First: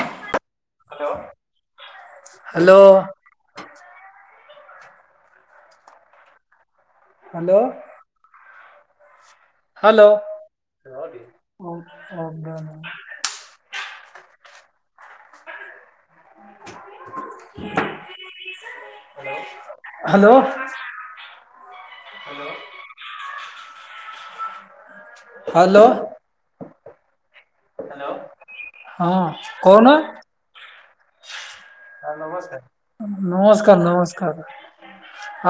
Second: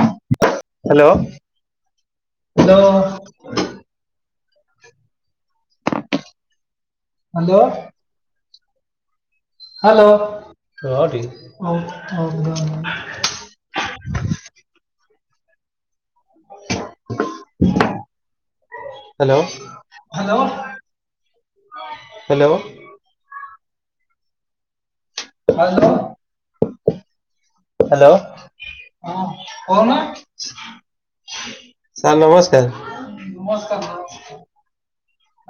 ହା [unintelligible] ଲୋ ହଲ hello. Hello. Hello ରହ ଟିକେ ହୋଉ ହଗ ହ୍ୟାଲୋ। ହୁଁ hello. Hello. Hello hello. Hello ହଁ କହୁନ। ସାର୍ ନମସ୍କାର।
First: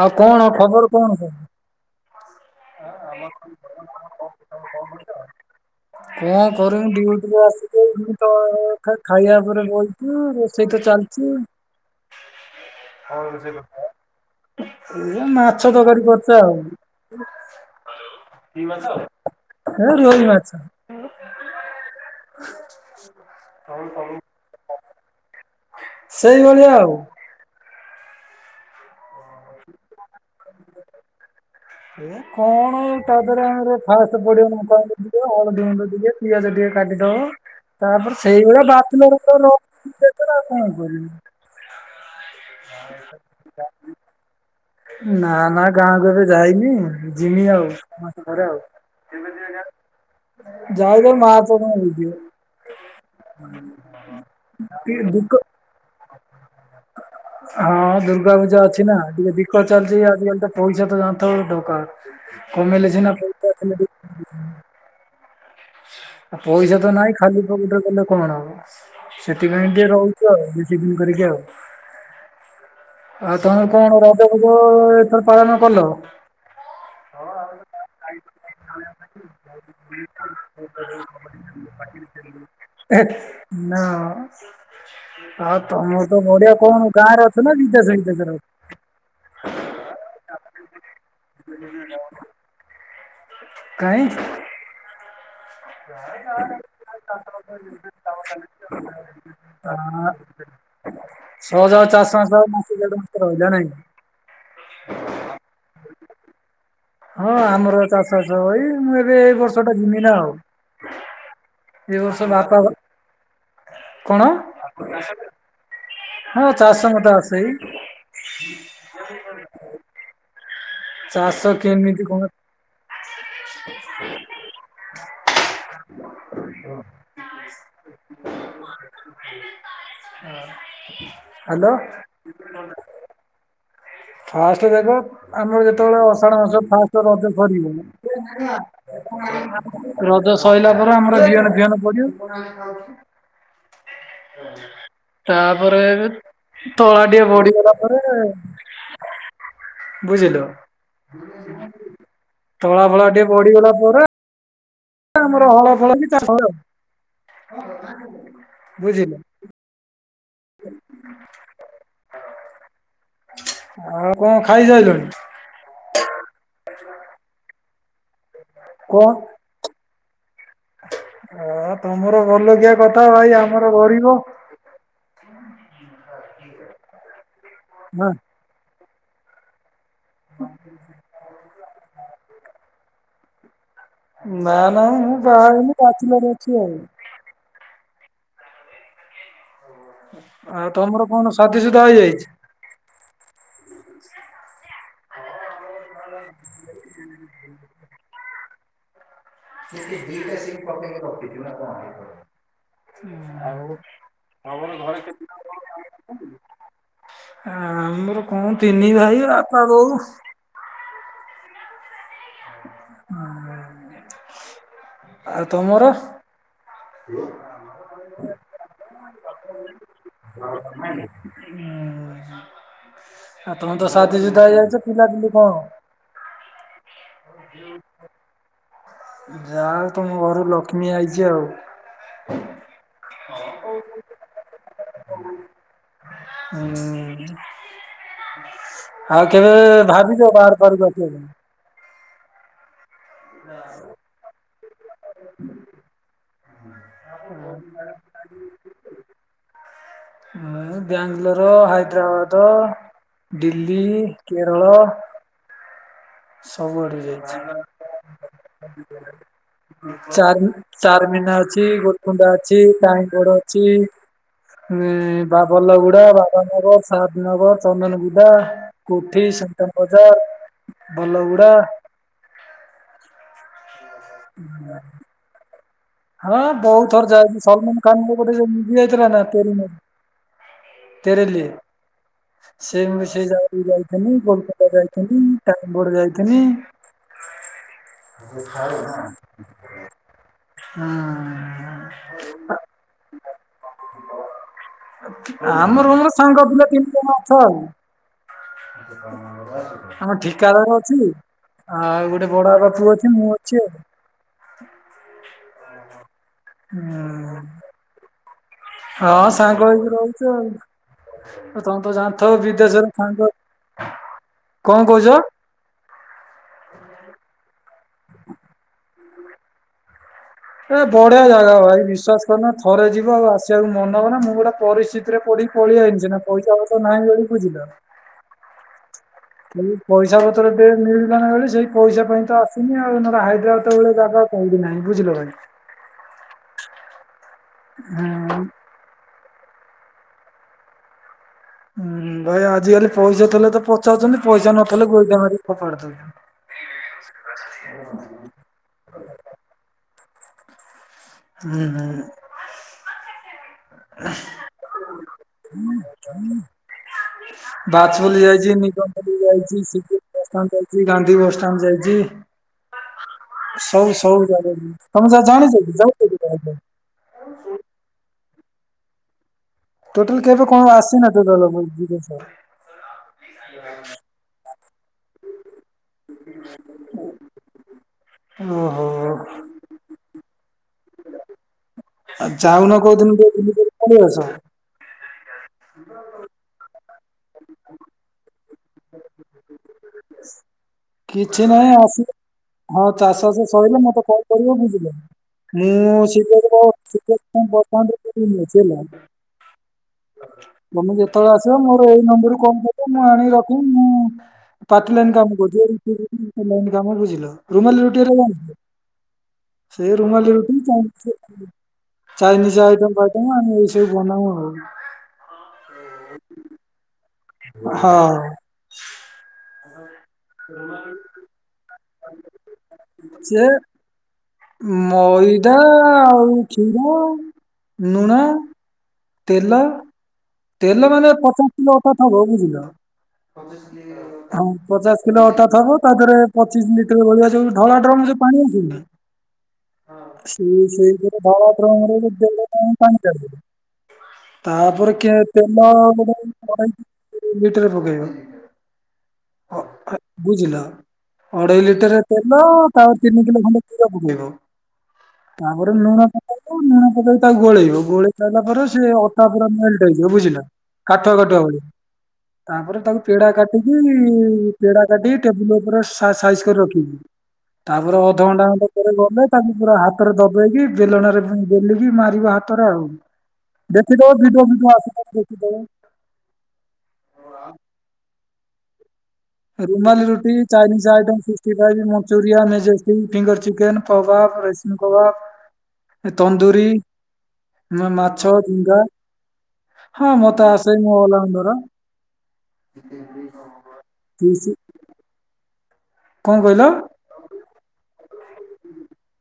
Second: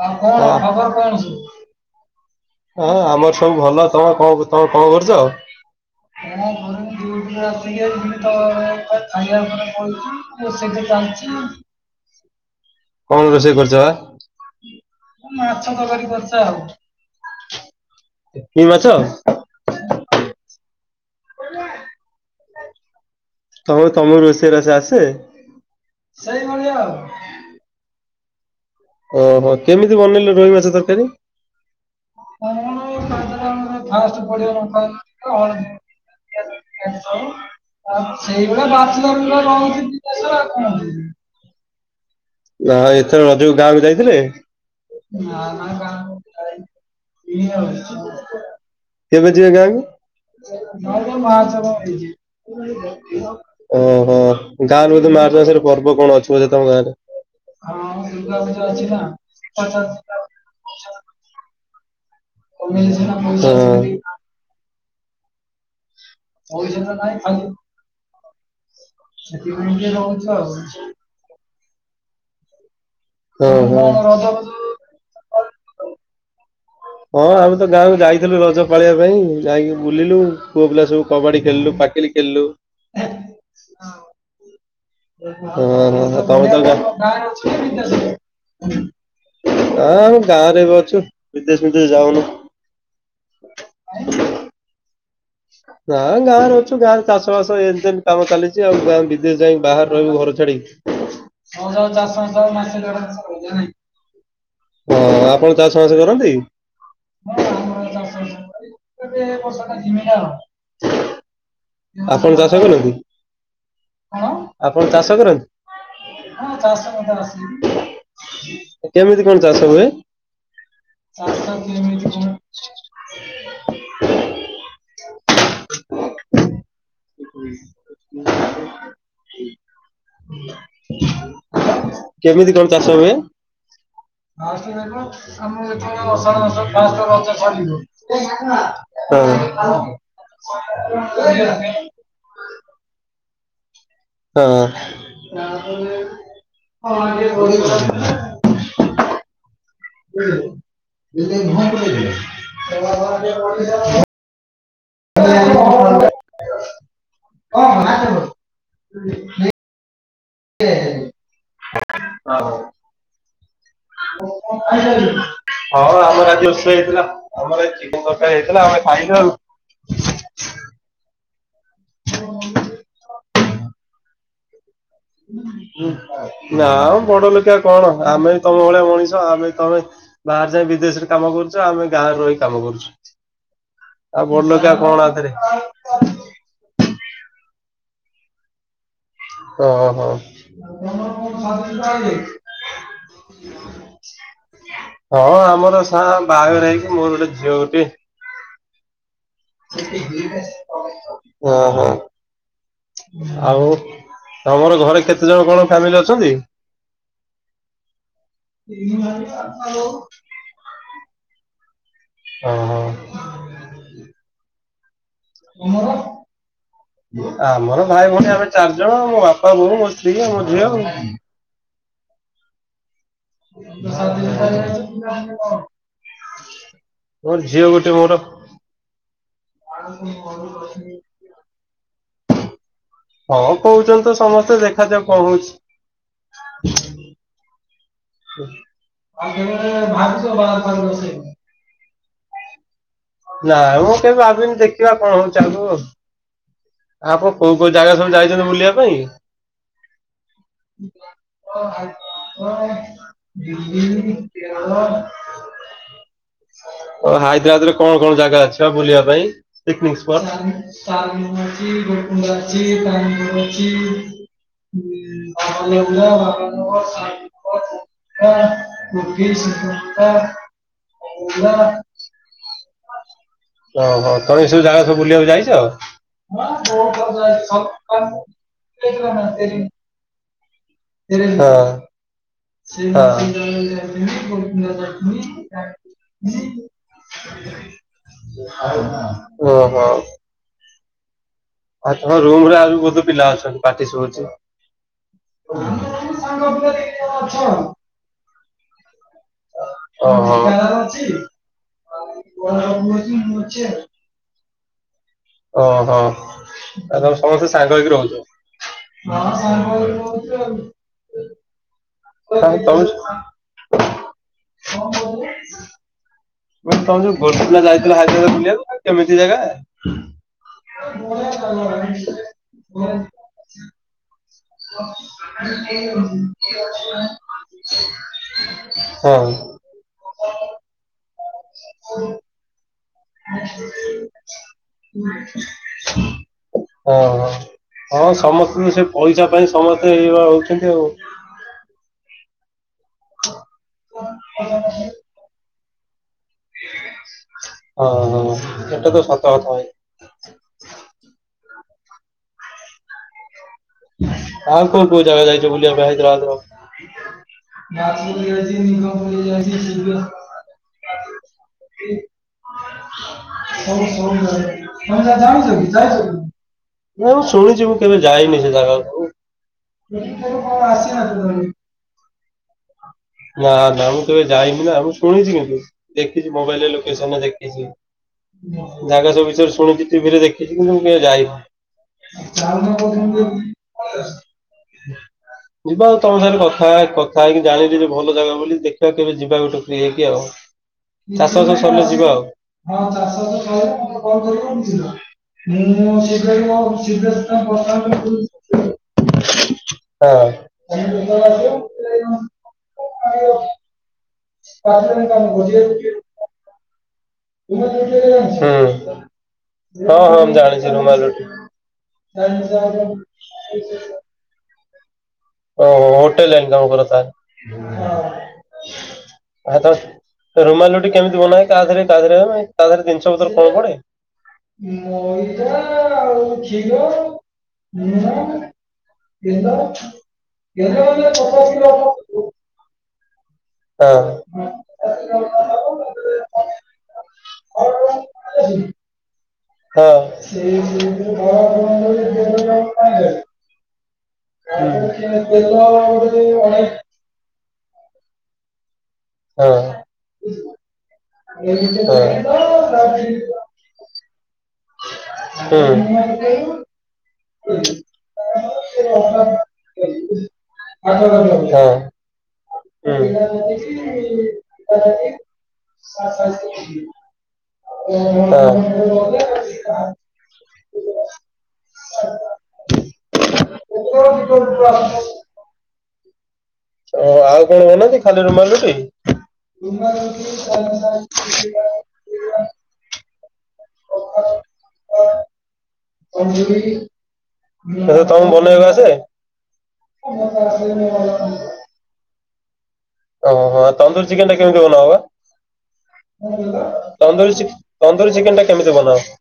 ଆଉ କଣ ଖବର କଣ? ହଁ ଆମର ସବୁ ଭଲ ତମେ କଣ ତମେ କଣ କରୁଛ? କଣ କରିବି ଡିଉଟି ଆସିକି ତ ଖାଇବା ପରେ ବ ହଁ ରୋଷେଇ ତ ଚାଲିଛି। କଣ ରୋଷେଇ କରିଛ ମାଛ ତରକାରୀ କରିଛୁ ଆଉ। କି ମାଛ ରୋହି ମାଛ। [inaudible] ତମ ତମର ରୋଷେଇ ବସ ଆସେ ସେଇଭଳିଆ ଆଉ। ଓହୋ କେମିତି ବନେଇଲେ ରୋହି ମାଛ ତରକାରୀ? ଏ କଣ ତା ଦେହରେ ଆମ ଫାଷ୍ଟ ପଡିବ ଲଙ୍କା ଲଙ୍କାଗୁଣ୍ଡ ଟିକେ ଗୁଣ୍ଡ ହଳଦୀ ହଳଦିି ଗୁଣ୍ଡ ଟିକେ ପିଆଜ ଟିକେ ଟିକେ କାଟିଦବ ଆଉ ତାପରେ ସେଇଭଳିଆ ବାଛିଲା ବ୍ୟାଚଲ ପିଲା ରହୁଛି ତ ବିଦେଶ କଣ ଆଉ କରିବି। ନା ଏଥର ରଜକୁ ଗାଁକୁ ଯାଇଥିଲେ? ନା ନା ଗାଁ କୁ ଏବେ ଯାଇନି ଯି ମି ଆଉ ମାସେ ପରେ ଆଉ। କେବେ ଯିବେ ଗାଁ କୁ ନାଇଁ ଯାଇଲେ ସେ ମା ମାର୍ଚ୍ଚ ତମକୁ ବୁଝିବ। କୁ ଯିବି। ଓହୋ ଗାଁ ରେ ବୋଧେ ମାର୍ଚ୍ଚ ମାସରେ ପର୍ବ କଣ ଅଛି ବୋଧେ ତମ ଗାଁ ରେ? ହଁ ଦୁର୍ଗା ପୂଜା କମେଇଲେ ସିନା ପଇସା ଆସିଲେ ଦିଟା ପଇସା ତ ନାହିଁ ଖାଲି ପକେଟ ରେ ଗଲେ କଣ ହବ। ସେଥିପାଇଁ ଏମିତି ଟିକେ ରହୁଛ ରହୁଛୁ ଆଉ ବେଶୀ ଦିନ କରିକି ଆଉ। ଆଉ ତମେ କଣ ରଜ ଫଜ ଏଥର ପାଳନ କଲ? ହଁ ଆମ ତ ଗାଁ ଯାଇଥିଲୁ ରଜ ପାଳୀବା ପାଇଁ ଯାଇକି ବୁଲିଲୁ ପୁଅ ପିଲା ସବୁ କବାଡି ଖେଳିଲୁ ପାକିଲୀ ଖେଳିଲୁ। ହେଥ ନାମ ଆଉ ହଁ ତମର ତ ତମେ ବଢିଆ ହଁ କଣ ଗାଁ ରେ ଅଛ ନା ବିଦେଶ ରେ ରହିଛ? ହଁ ଆମେ ଗାଁରେ ବି ଅଛୁ ବିଦେଶ ବିଦେଶ ଯାଉନୁ। କାଇଁ? ନାଁ ଗାଁରେ ଅଛୁ ଗାଁରେ ଚାଷ ବାସ ଏନତତେନ କାମ ଚାଲିଛି ଆଉ ଗାଁ ବିଦେଶ ଯାଇ ବାହାରେ ରହିବୁ ଘରୁ ଛାଡିକି? ସହଜ ହଉ ଆଉ ତମେ ଚାରି ଚାଷ ମାସ ଆଉ ବାସ ମାସେ ଦେଢ ଦେଢ଼ ମାସ ରହିଲା କରିବ ନାଇଁ। ନାଇକି ହଁ ଆପଣ ଚାଷ ଫାସ କରନ୍ତି? ହଁ ଆମର ଚାଷ ଚାଷ ହୋଇ ମୁଁ ଏବେ ଏଇ ବର୍ଷ ଟା ଯିମି ନା ଆଉ ଏ ବର୍ଷ ଆପଣ ବାପା ଚାଷ କରନ୍ତି କଣ ଆପଣ ଚାଷ କରନ୍ତି? ହଁ ଚାଷ ମତେ ଆଶୁଚି କେମିତି କଣ ଚାଷ ହୁଏ? ଚାଷ କେମିତି କଣ [unintelligible] ହ୍ୟାଲୋ। ଫାଷ୍ଟ ଦେଖ ଆମର ଯେତେବେଳେ ଅଷାଢ ଆଷାଢ଼ମାସ ମାସ ଫାଷ୍ଟ ରଜ ସରିବ ଛାଡ଼ିବ ହୁଁ। ରଜ ସରିଲା ପରେ ଆମର ବିହନ ଫିହନ ପଡିବ। ହଁ ତାପରେ ତଳା ଟିଏ ବଢିଗଲା ପରେ ବୁଝିଲୁ ତଳା ଫଳା ଟିଏ ପଡ଼ିଗଲା ପରେ ଆମର ହଳ ଫଳ ଚାଷ ହୁଏ ଆଉ। ବୁଝିଲ? ଏ ଆ ଓ ଆଉ କଁ ଖାଇସାଇଲୁଣି? ହଁ ଆମର ଆଜି ରୋଷେଇ ହେଇଥିଲା ଆମର ଏ ଚିକେନ୍ ତ ଏ ହେଇଥିଲା ଆମେ ଖାଇଲୁ କଣ ଆଉ। ହଁ ତମର ବଡ଼ ଲୋକିଆ କଥା ଭାଇ ଆମର ଗରିବ। ନାଁ ବଡ଼ ଲୋକିଆ କଣ ହଁ ଆମେ ବି ତମ ଭଳିଆ ମଣିଷ ଆମେ ତମେ ବାହାରେ ଯାଇ ବିଦେଶରେ କାମ କରୁଚ ଆମେ ଗାଁରେ ରହି କାମ କରୁଚୁ। ନାଁ ନାଁ ମୁଁ ବାହାହେଇନି, ବ୍ୟାଚଲର ଅଛି ଆଉ। ଓ ହୋ। ଆଉ ତମର କଣ ସାଦିସୁଦା ହେଇଯାଇଛି? ହଁ ଆମର ସାରା ବାହାଘର ହେଇଚି ମୋର ଗୋଟେ ଝିଅ ଗୋଟିଏ। ଓହୋ। ଆଉ ଆଉ କଣ ଘରେ କେତେ ଜଣ କଣ କାମ କରୁଚନ୍ତି? ଆ ଆମର କଣ ତିନି ଭାଇ ବାପା ବୋଉ। ଓ ହ। ଆଉ ତମର? ଆମର ଭାଇ ଭୋଉଣୀ ଆମେ ଚାରିଜଣ ମୋ ବାପା ବୋଉ ଅ ତିକ ମୋ ଝିଅ ଆଉ। ଆଉ ତମେ ତ ବୁଢ଼ା [unintelligible] ବୁଢ଼ା ସାଦିସୁଦା ହେଲେ ହେଇଯାଇଛ ପିଲାପିଲି କଣ? ମୋର ଝିଅ ଗୋଟେ ମୋର। ଯା ହଉ ତମ ଘରୁ ଲକ୍ଷ୍ମୀ ଆଇଚି ଆଉ। ହଁ କୋହୁଚନ୍ତି ତ ସମସ୍ତେ ଦେଖାଯାଉ କଁ ହଉଚି? ଉଁ ଆଉ କେବେ ଭାବିଚ ବାହାର ଫାରକୁ ହଉଛି। ଆସିବା ପାଇଁ? ନା ମୁଁ କେବେ ଭାବିନି ଦେଖିବା କଣ ହଉଛି ଆୁ ଆ ଆପଣ କୋଉ କୋଉ ଜାଗା ସବୁ ଯାଇଚନ୍ତି ବୁଲିବା ପାଇଁ? ଆ ବ୍ୟାଙ୍ଗଲର, ହାଇଦ୍ରାବାଦ ଦିଲ୍ଲୀ, କେରଳ, ଓ ସବୁଆଡ଼େ ଯାଇଚି। ହାଇଦ୍ରାବାଦରେ କଣ କଣ ଜାଗା ଅଛି ବା ବୁଲିବା ପାଇଁ ପିକନିକ୍ ସ୍ପଟ୍? ଚାର ଚାରମିନା ଅଛି, ଗୋଲକୁଣ୍ଡା ଅଛି, ମିଳୁଚି ଟାଇଁଗଡ ଅଛି। ବା ବଲଗୁଡା ବାବାନଗର ସାଦନଗର ଚନ୍ଦନଗୁଦା [unintelligible] [unintelligible] ଭଲଉଡ଼ା। ଓହୋ ତମେ ଏ ସବୁ ଜାଗା ସବୁ ବୁଲିବାକୁ ଯାଇଚ? ହଁ ହଁ ବହୁତ ବୋହୁତ୍ ଥର ଯାଇଛି ଯାଇଚି ସଲମାନ ଖାନଙ୍କ ଗୋଟେ ଯୋଉ ମୁଭି [unintelligible] ଯାଇଥିଲା ଥିଲା ନା ନାଁ ତେରି ତେଲି ତେରେଲି ହଁ। ସେ [unintelligible] ଜାଗାକୁ ଯାଇଥିଲି ଯାଇଥିନି କୋଲକାତା ଗୋବିନ୍ଦ ଯାଇଥିନି ଟାଇମ ବୋର୍ଡ ଯାଇଥିନି ଯାଇଥିଲି [unintelligible] ଓହ। ହଁ। ଆଉ ତୁମ ରୁମ୍ ରେ ଆଉ ବି ବୋହୁତ ପିଲା ଅଛନ୍ତି ପାଟି ଶୁୁବୁଚି। ଆମ ରୁମ୍ ରେ ସାଙ୍ଗ ପିଲା ତିନି ଜଣ ଅଛୁ ଆଉ। ଆମ ଠିକାଦାର ଅଛି। ଆଉ ଗୋଟେ ବଡ଼ ବାପା ପୁଅ ଅଛି ମୁଁ ଅଛି ଆଉ। ଓହୋ ଆ ହୁଁ। ତମେ ସମସ୍ତେ ସାଙ୍ଗ ହେଇକି ରହୁଚ। ହଁ ସାଙ୍ଗ ହେଇକି ରହୁଚୁ ଆଉ। ଆଉ ତମେ ତ ଜା ଥ ବିଦେଶରେ ସାଙ୍ଗ କଁ କୋହୁଚ? ମୁଁ କହିଲି ଗୋକୁଳ ଯାଇଥିଲା ହାଇଦ୍ରାବାଦ ବୁଲିବାକୁ ଅ କେମିତି ଜାଗା। ଏ ବଢ଼ିଆ ଜାଗା ଭାଇ ବିଶ୍ଵାସ କରୁନ ଥରେ ଯିବ ଆଉ ଆସିବାକୁ ମନ ହବନା ମୁଁ ଗୋଟା ପରିସ୍ଥିତିରେ ପଡ଼ି ପଳିଆଇନି ସିନା ପଇସା ପତର ନାହିଁ ବୋଲି ବୁଝିଲ? ଁ ପଇସା ପତ୍ର ଟ ମିଳିଲ ନା ବଳେ ସେଇ ପଇସା ପାଇଁ ତ ଆସୁନି ଆଉ। ନହେଲେ ହାଇଦ୍ରାବାଦ ଭଳିଳେ ଜାଗା କଦି ନାହିଁ ବୁଝିଲ ଭାଇ। ହଁ ହଁ ସମସ୍ତଙ୍କୁ ସେ ପଇସା ପାଇଁ ସମସ୍ତେ ଏଇ ହଉଛନ୍ତି ଆଉ। ହୁଁ ଭାଇ ଆଜିକାଲି ପଇସା ଥିଲେ ତ ପଚାଉଛନ୍ତି ପଇସା ନଥିଲେ ଗୋଇଠା ମାରିକି ଫପାଡି ଦେବେ। ହଁ ହଁ ସେଟା ତ ସତ କଥା ଭାଇ। ହୁଁ ହୁଁ। ଆଉ କଉ କଉ ଜାଗା ଯାଇଛ ବୁଲବାକୁ ହାଇଦରାବାଦ ର? ହ ବାଜପଲ୍ ଯାଇଛି ନିିକପଲି ଯାଇଛି ସି ବସଷ୍ଟାଣ୍ଡ ଯାଇଛି ଗାନ୍ଧୀ ବସଷ୍ଟାଣ୍ଡ ଯାଇଛି। ସବୁ ସବୁ ଜାଗ ଯାଇଛି ତମେ ଜାଣିଛ କି ଯାଉଛ କି କେବେ? ନଁ ମୁଁ ଶୁଣିଛି ମୁଁ କେବେ ଯାଇନି ସେ ଜାଗାକୁ। ଟୋଟାଲ ଏଠ କେବେ କଣ ଆସେ ନା ଆସିନ ଧରିକି। ଟୋଟାଲ ନା ନା ମୁଁ କେବେ ଯାଇନି ନା ମୁଁ ଶୁଣିଛି କିନ୍ତୁ ଦେଖିଛି ମୋବାଇଲରେ ଲୋକେସନ ଦେଖିଛି। ଓହୋ ଜାଗା ସବୁବିଷୟରେ ଶୁଣିଛି ଟି ଭି ରେ ଦେଖିଛୁ କିନ୍ତୁ ମୁଁ କେବେ ଯାଇନି। ଆଉ ଯାଉନ ଚାଲୁନ କୋଉ କୋଉଦିନ ଦିନ କୁ ଟିକେ ବୁଲି ବାଲିକି ଆସ। ଯିବା ଆଉ ତମ ସାଙ୍ଗରେ କଥା କଥା ହେଇକି ଜାଣିଲି ଯେ ଭଲ ଜାଗା ବୋଲି ଦେଖିବା କେବେ ଯିବା ଗୋଟେ ଫ୍ରି ହେଇକି ଆଉ। ହ। କିଛି ନାହିଁ ଆସିଲେ ହଁ ଚାଷ ବାସ ସରିଲେ ମତେ କଣ କରିବ ବୁଝିଲ। ମୁଁ ଶୀଘ୍ର ଶିବା ବି ମୋ ଶୀଘ୍ର ସୁଦ୍ଧା ବର୍ତ୍ତମାନ ହଁ। ବସଷ୍ଟାଣ୍ଡରେ ହେଲା। ତମେ ତମେ ଯେତେବେଳେ ଆସିବ ମୋର ଏଇ ନମ୍ବରରୁୁ କଲ କର ମୁଁ ହଁ ଆଣି ରଖିବି ମୁଁ ପାପ ଲନ୍ ହଁ କାମ କରୁଚି ଯଉ କାମ ବୁଝିଲ ରୁମାଲି ରୁଟି ଜାଣିଥିବ। ସେ ମୁଁ ରୁମାଲି ରୁଟିଁ ଜାଣିଛି ଚା ରୁମାଲ ରୁଟି। ଚାଇନିଜ ଆଇଟେମ ଫାଇଟମ ଆମେ ବି ସେଇ ବନାଉ ଆଉ। ଓହୋ ହୋଟେଲ ଲାଇନ କାମ କର ହଁ ତାହାଲେ। ତ ରୁମାଲି ରୁଟି କେମିତି ବନା ଯାଏ ତାଦେହରେ ତାରେ ତାହରେ ଜିନିଷିତରେ ସେ କଣ ପଡେ? ମଇଦା ଆଉ କ୍ଷୀର ମୁହ ଲୁଣ ତେଲ କ୍ଷୀର ଅଛି? ତେଲ ମାନେ ପଚାଶ କିଲୋ ଅଠତ୍ ହବ ବୁଝିଲ। ହ ପଚାଶ କିଲୋ ଅଟା ଥବ ତା ଦେହରେ ପଚିଶି ଲି ସେଇ ଭଳିଆ ଯଉ ହଁ। ଧଳା ଡ୍ରମ ରେ ଯାଉ ପାଣି ଆସିନି। ହଁ। ସେଇ ସେ ତେଲ ସେଇଥିରେ ଧଳା ଡ୍ର ତାପରେ କେ ଗୋଟେ ତେଲ ଅଢେଇ ଗୋଟେ ଲଟର ପକେଇବା। ହଁ। ବୁଝିଲ ଅଢେଇ ଲିଟରରେ ତେଲ ତା ତିନି କିଲୋ ଖଣ୍ଡେ କ୍ଷୀର ପକେଇବ। ତାପରେ ଲୁଣ ପକେଇ ଲୁଣ ପକେଇ ତାକୁ ଗୋଳେଇବିବ ଗୋଳେଇ ସାରଲା ପରେ ସେ ଅଟା ପୁରା ମେଲ୍ଟ ହେଇଯିବ ବୁଝିଲା। ହଁ। ତାପରେ ତାକୁ ପେଡା କାଟିକି ପେଡା କାଟିକି ଟେବୁଲ ଓ ପୁରା ସାଇଜ କରିକି ରଖିବି ତା ପରେ ଅଧଘଣ୍ଟା ଖଣ୍ଡେ ପରେ ଗଲେ ତାକୁ ପୁରା ହାତରେ ଦ କି ବେଲଣରେ ବେଲିକି ମାରିବ ହାତରେ ଆଉ ଦେଖିଦବ ଭିଡିଓ ଫିଦିଓ ଆସ ହଁ। ଦେଖିଦେବ। ଓ ଆଉ କଣ ବନାନ୍ତି। ରୁମାଲି ରୁମାଲ ରୁଟି ଚାଇନିଜ ଆଇଟମ ସିକ୍ସଟି ରୁଟି five Manchurian majestic finger chicken କବାବ ରସନ କବାବ ତନ୍ଦୁୁରୀ। ମୁ ତମକୁ ମାଛ ବନେଇବାକୁ ଗୁଙ୍ଗା ଆସେ? ହଁ ମତେ ଆସେ ମୁଁ ଅଲରାଉଣ୍ଡର। ଓହୋ ତନ୍ଦୁର ଚିକେନ ଟା କେମିତି ବନା ହବା? କଣ କହିଲ? ତନ୍ଦୁରୀ ଚିକେ ତନ୍ଦୁରୀ ଚିକେନ ଟା କେମିତି ବନା ହବ।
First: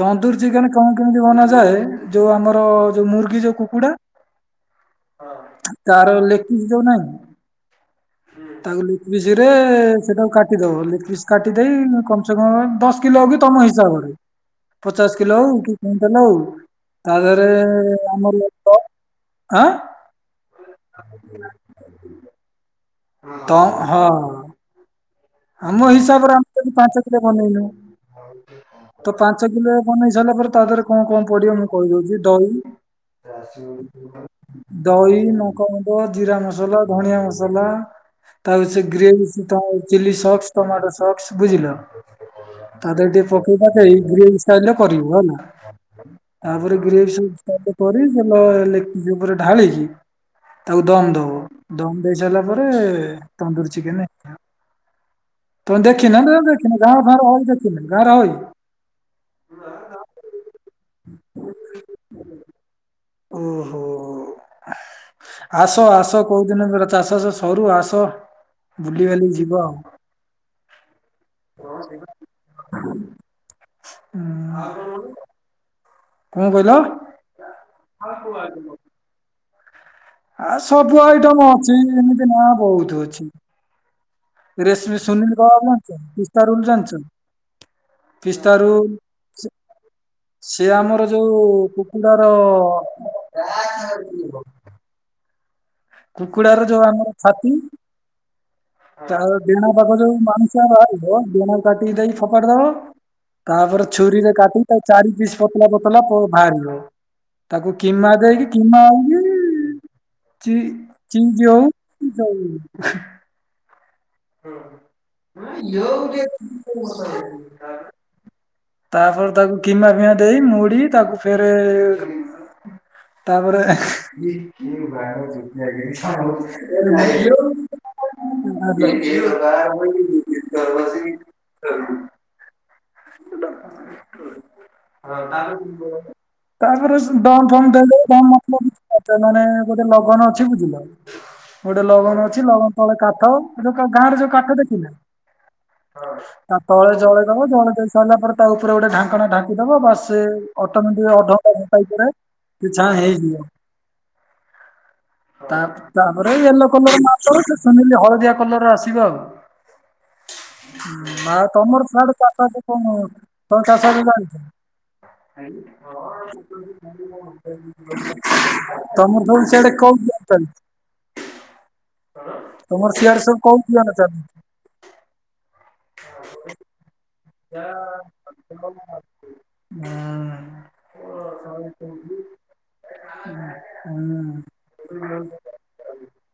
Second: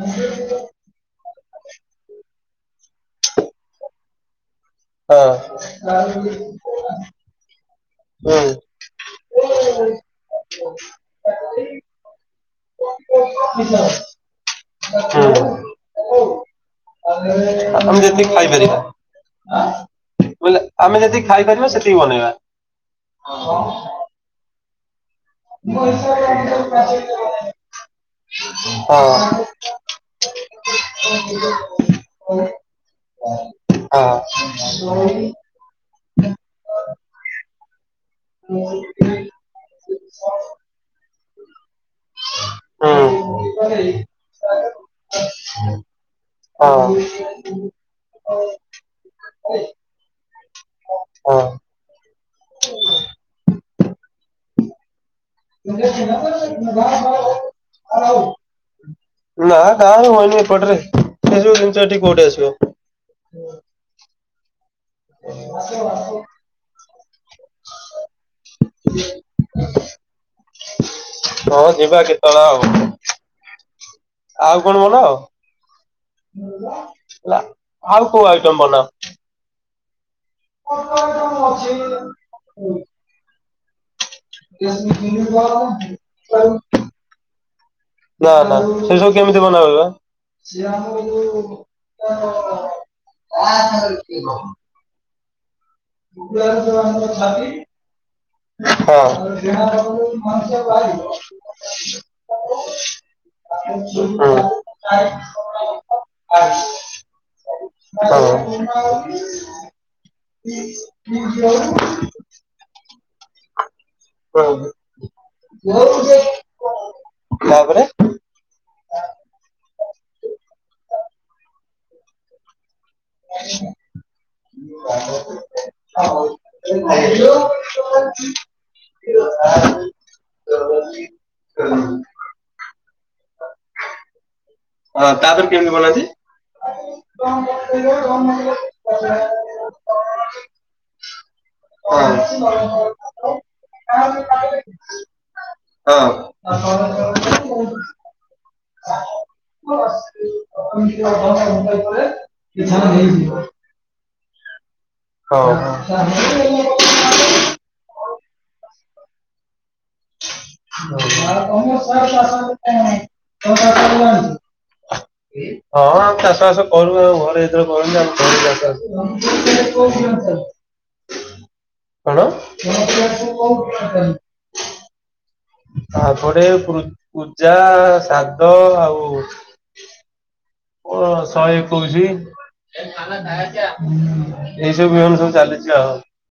ତନ୍ଦୁର ଚିକେନ କଣ କେମିତି ବନାଯାଏ। ଯୋଉ ଆମର ଯୋଉ ମୁର୍ଗୀ ଯୋଉ କୁକୁଡା ହଁ [inaudible] ତାର ଲେଗ୍ ପିସ୍ ଯୋଉ ନାହିଁ ହୁଁ। ତାକୁ ଲିପ ପିସ୍ ରେ ସେଟାକୁ କାଟିଦବ ଲିପ ପିସ୍ କାଟି ଦେଇ କମ ସେ କମ ଦଶ କିଲୋ କି ତମ ଆମେ କଣ ହିସାବରେ ପଚାଶ କିଲୋ ହୋଉ କି କୁଇଁଟାଲେ ହୋଉ। [inaudible] ଆମେ ଯେତି କି ଖାଇପାରିବା। ଆଁ [inaudible] ବିଲେ ଆମେ ଯେତିକି ଖାଇପାରିବା ସେତିକି ବନେଇବା। ତ ହଁ। ଆମ ହିସାବରେ ଆମେ ଯଦି ପାଞ୍ଚ କିଲୋ ବନେଇନୁ ତ ହଁ। ପାଞ୍ଚ କିଲୋ ବନେଇ ସାରିଲା ପରେ ତା ଦେହରେ କଣ କଣ ପଡିବ ମୁଁ କହିଦଉଛି ନା ଦହି ଦହି ଗାଁରେ ନୋକ କ ଜିରା ମସଲା ଧଣିଆ ମସଲା ତା ସେ ଗ୍ରେସି ତା ହଉଚେ ଚିଲିସକ୍ସ ଟମାଟୋ ସକ୍ସ ବୁଝିଲ। ତା ଦେରେ ଟିକେ ପକେଇ ପଖେଇ ଗ୍ରୀସ ଷ୍ଟାଇଲ କରିବୁ ହେଲା ତାପରେ ଗ୍ରୀସ ହଉଚି ତାପରେ କରି ସେଇଟା ଲେଗପିସ ଉପରେ ଢାଳିକି ତାକୁ ଦମ ଦବୁ ଦମ ଦେଇ ସାରିଲା ପରେ ତନ୍ଦୁରୀ ଚିକେନ ହେଲା। ତୁମେ ଦେଖିନ ନା ଦେଖି ଗାଁ ଫାରେ ହଉ ଦେଖିନ ଗାଁରେ ହୋଏ ହୁଏନି ଏପଟରେ ଏସବୁ ଜିନିଷ ଏଠି କୋଉଠି ଆସିବ। ଓହୋ ଆସ ଆସ କୋଉଦିନ ଧର ଚାଷ ଚାଷ ସରୁ ଆସ ବୁଲିିବାଲି ଯିବ। ହଁ ଯିବା କେତେବେଳେ ଆଉ ଆଉ କଣ ବନାଅ? ହୁଁ। ହେଲା ଆଉ କୋଉ ଆଇଟମ ବନା? ଆ ସବୁ ଆଇଟମ ଅଛି ଏମିତି ନା ବହୁତ ଅଛି। [inaudible] ରେଶମି ସୁନିଲ କବାବ ଜାଣିଛ ପିସ୍ତା ରୋଲ ଜାଣିଛ ନା ପିସ୍ତା ନା ରୋଲ ସେ ସବୁ କେମିତି ବନା ହେବ? [inaudible] ସିଏ ଆମର ଯୋଉ କୁକୁଡାର କୁକୁଡ଼ା ର ଯୋଉ ଆମର ଛାତି ହଁ ତାର ଡେଣା ପାଖ ଯଉ ହୁଁ। ମାଉଁସ ବାହାରିବା ଡେଣା କାଟିକି ଦେଇକି ଫୋପାଡି ଦବ। ତାପରେ ଛୁରୀରେ କାଟିିକି ତା ଚାରି ପିସ୍ ପତଲା ପତଲା ପୋ ବାହାରିିବ। ତାକୁ କିମା ଦେଇକି କିମା ଚି ଚିଜ ହଉ କି ଯଉ ହଉ [unintelligible] ତାପରେ ତାପରେ ତାକୁ କିମା ଫିମା ଦେଇ ମୁଡି ତାକୁ ଫେରେ ତାପରେ [inaudible] ହଁ ହଁ [inaudible] ଡ ହ ତାପରେ କେମତି ବନାଚି? ତାପରେ ଦମ ଫମ ଦେଇଦେଲେ [unintelligible] ମାନେ ଗୋଟେ ଲଗନ ଅଛି ଏମିତିକା ଗୋଟେ ଲଗଣ ଅଛି ଲଗଣ ତଳେ କାଠ ଯୋଉ ଗାଁରେ ଯୋଉ କାଠ ଦେଖିଲେ ହଁ। ତା ତଳେ ଜଳେ ଦବ ହଁ। ଜଣ ଦେଇସାରିଲା ଆମର ତା ଉପରେ ଗୋଟେ ଢାଙ୍କଣା ଢାଙ୍କି ଦବ ବାସ ଅଟୋମେଟିକ ଅଧ ଘଣ୍ଟା ଘଣ୍ଟେ ଭିତରେ ଇଛା ହେଇଯିବ। ହଉ ତା ହଁ ତାପରେ ୟେଲୋ କଲର [unintelligible] ଶୁଣିଲି ହଳଦିଆ କଲର ଆସିବ ଆଉ। ଆଉ ଆଉ ତମର ଚାଷ ସାଧେ ଚାରପାଞ୍ଚେ କୌନୁ କନ ଚାଷ ବିଲ ଆଣିଚି? ବାସ କରୁ ଆଉ ଘରେ ଏଥର କରନ୍ତି ଆଉ ଘରେ ଚାଷ ତମର ଥ ସିଆଡେ କମ [unintelligible] କଣ ତମର ସିଆଡେ ସବୁ କୋଉ ବିହନ ତାପରେ ପୃ ପୂଜା ଆ ସାଧୁ ଆଉ ଚାଲିଛି? ଓ ଶଏ ଏକୋଇଶି। ହୁଁ ହୁଁ। ଏଇ ସବୁ ବିହନ ସବୁ ଚାଲିଚି ଆଉ।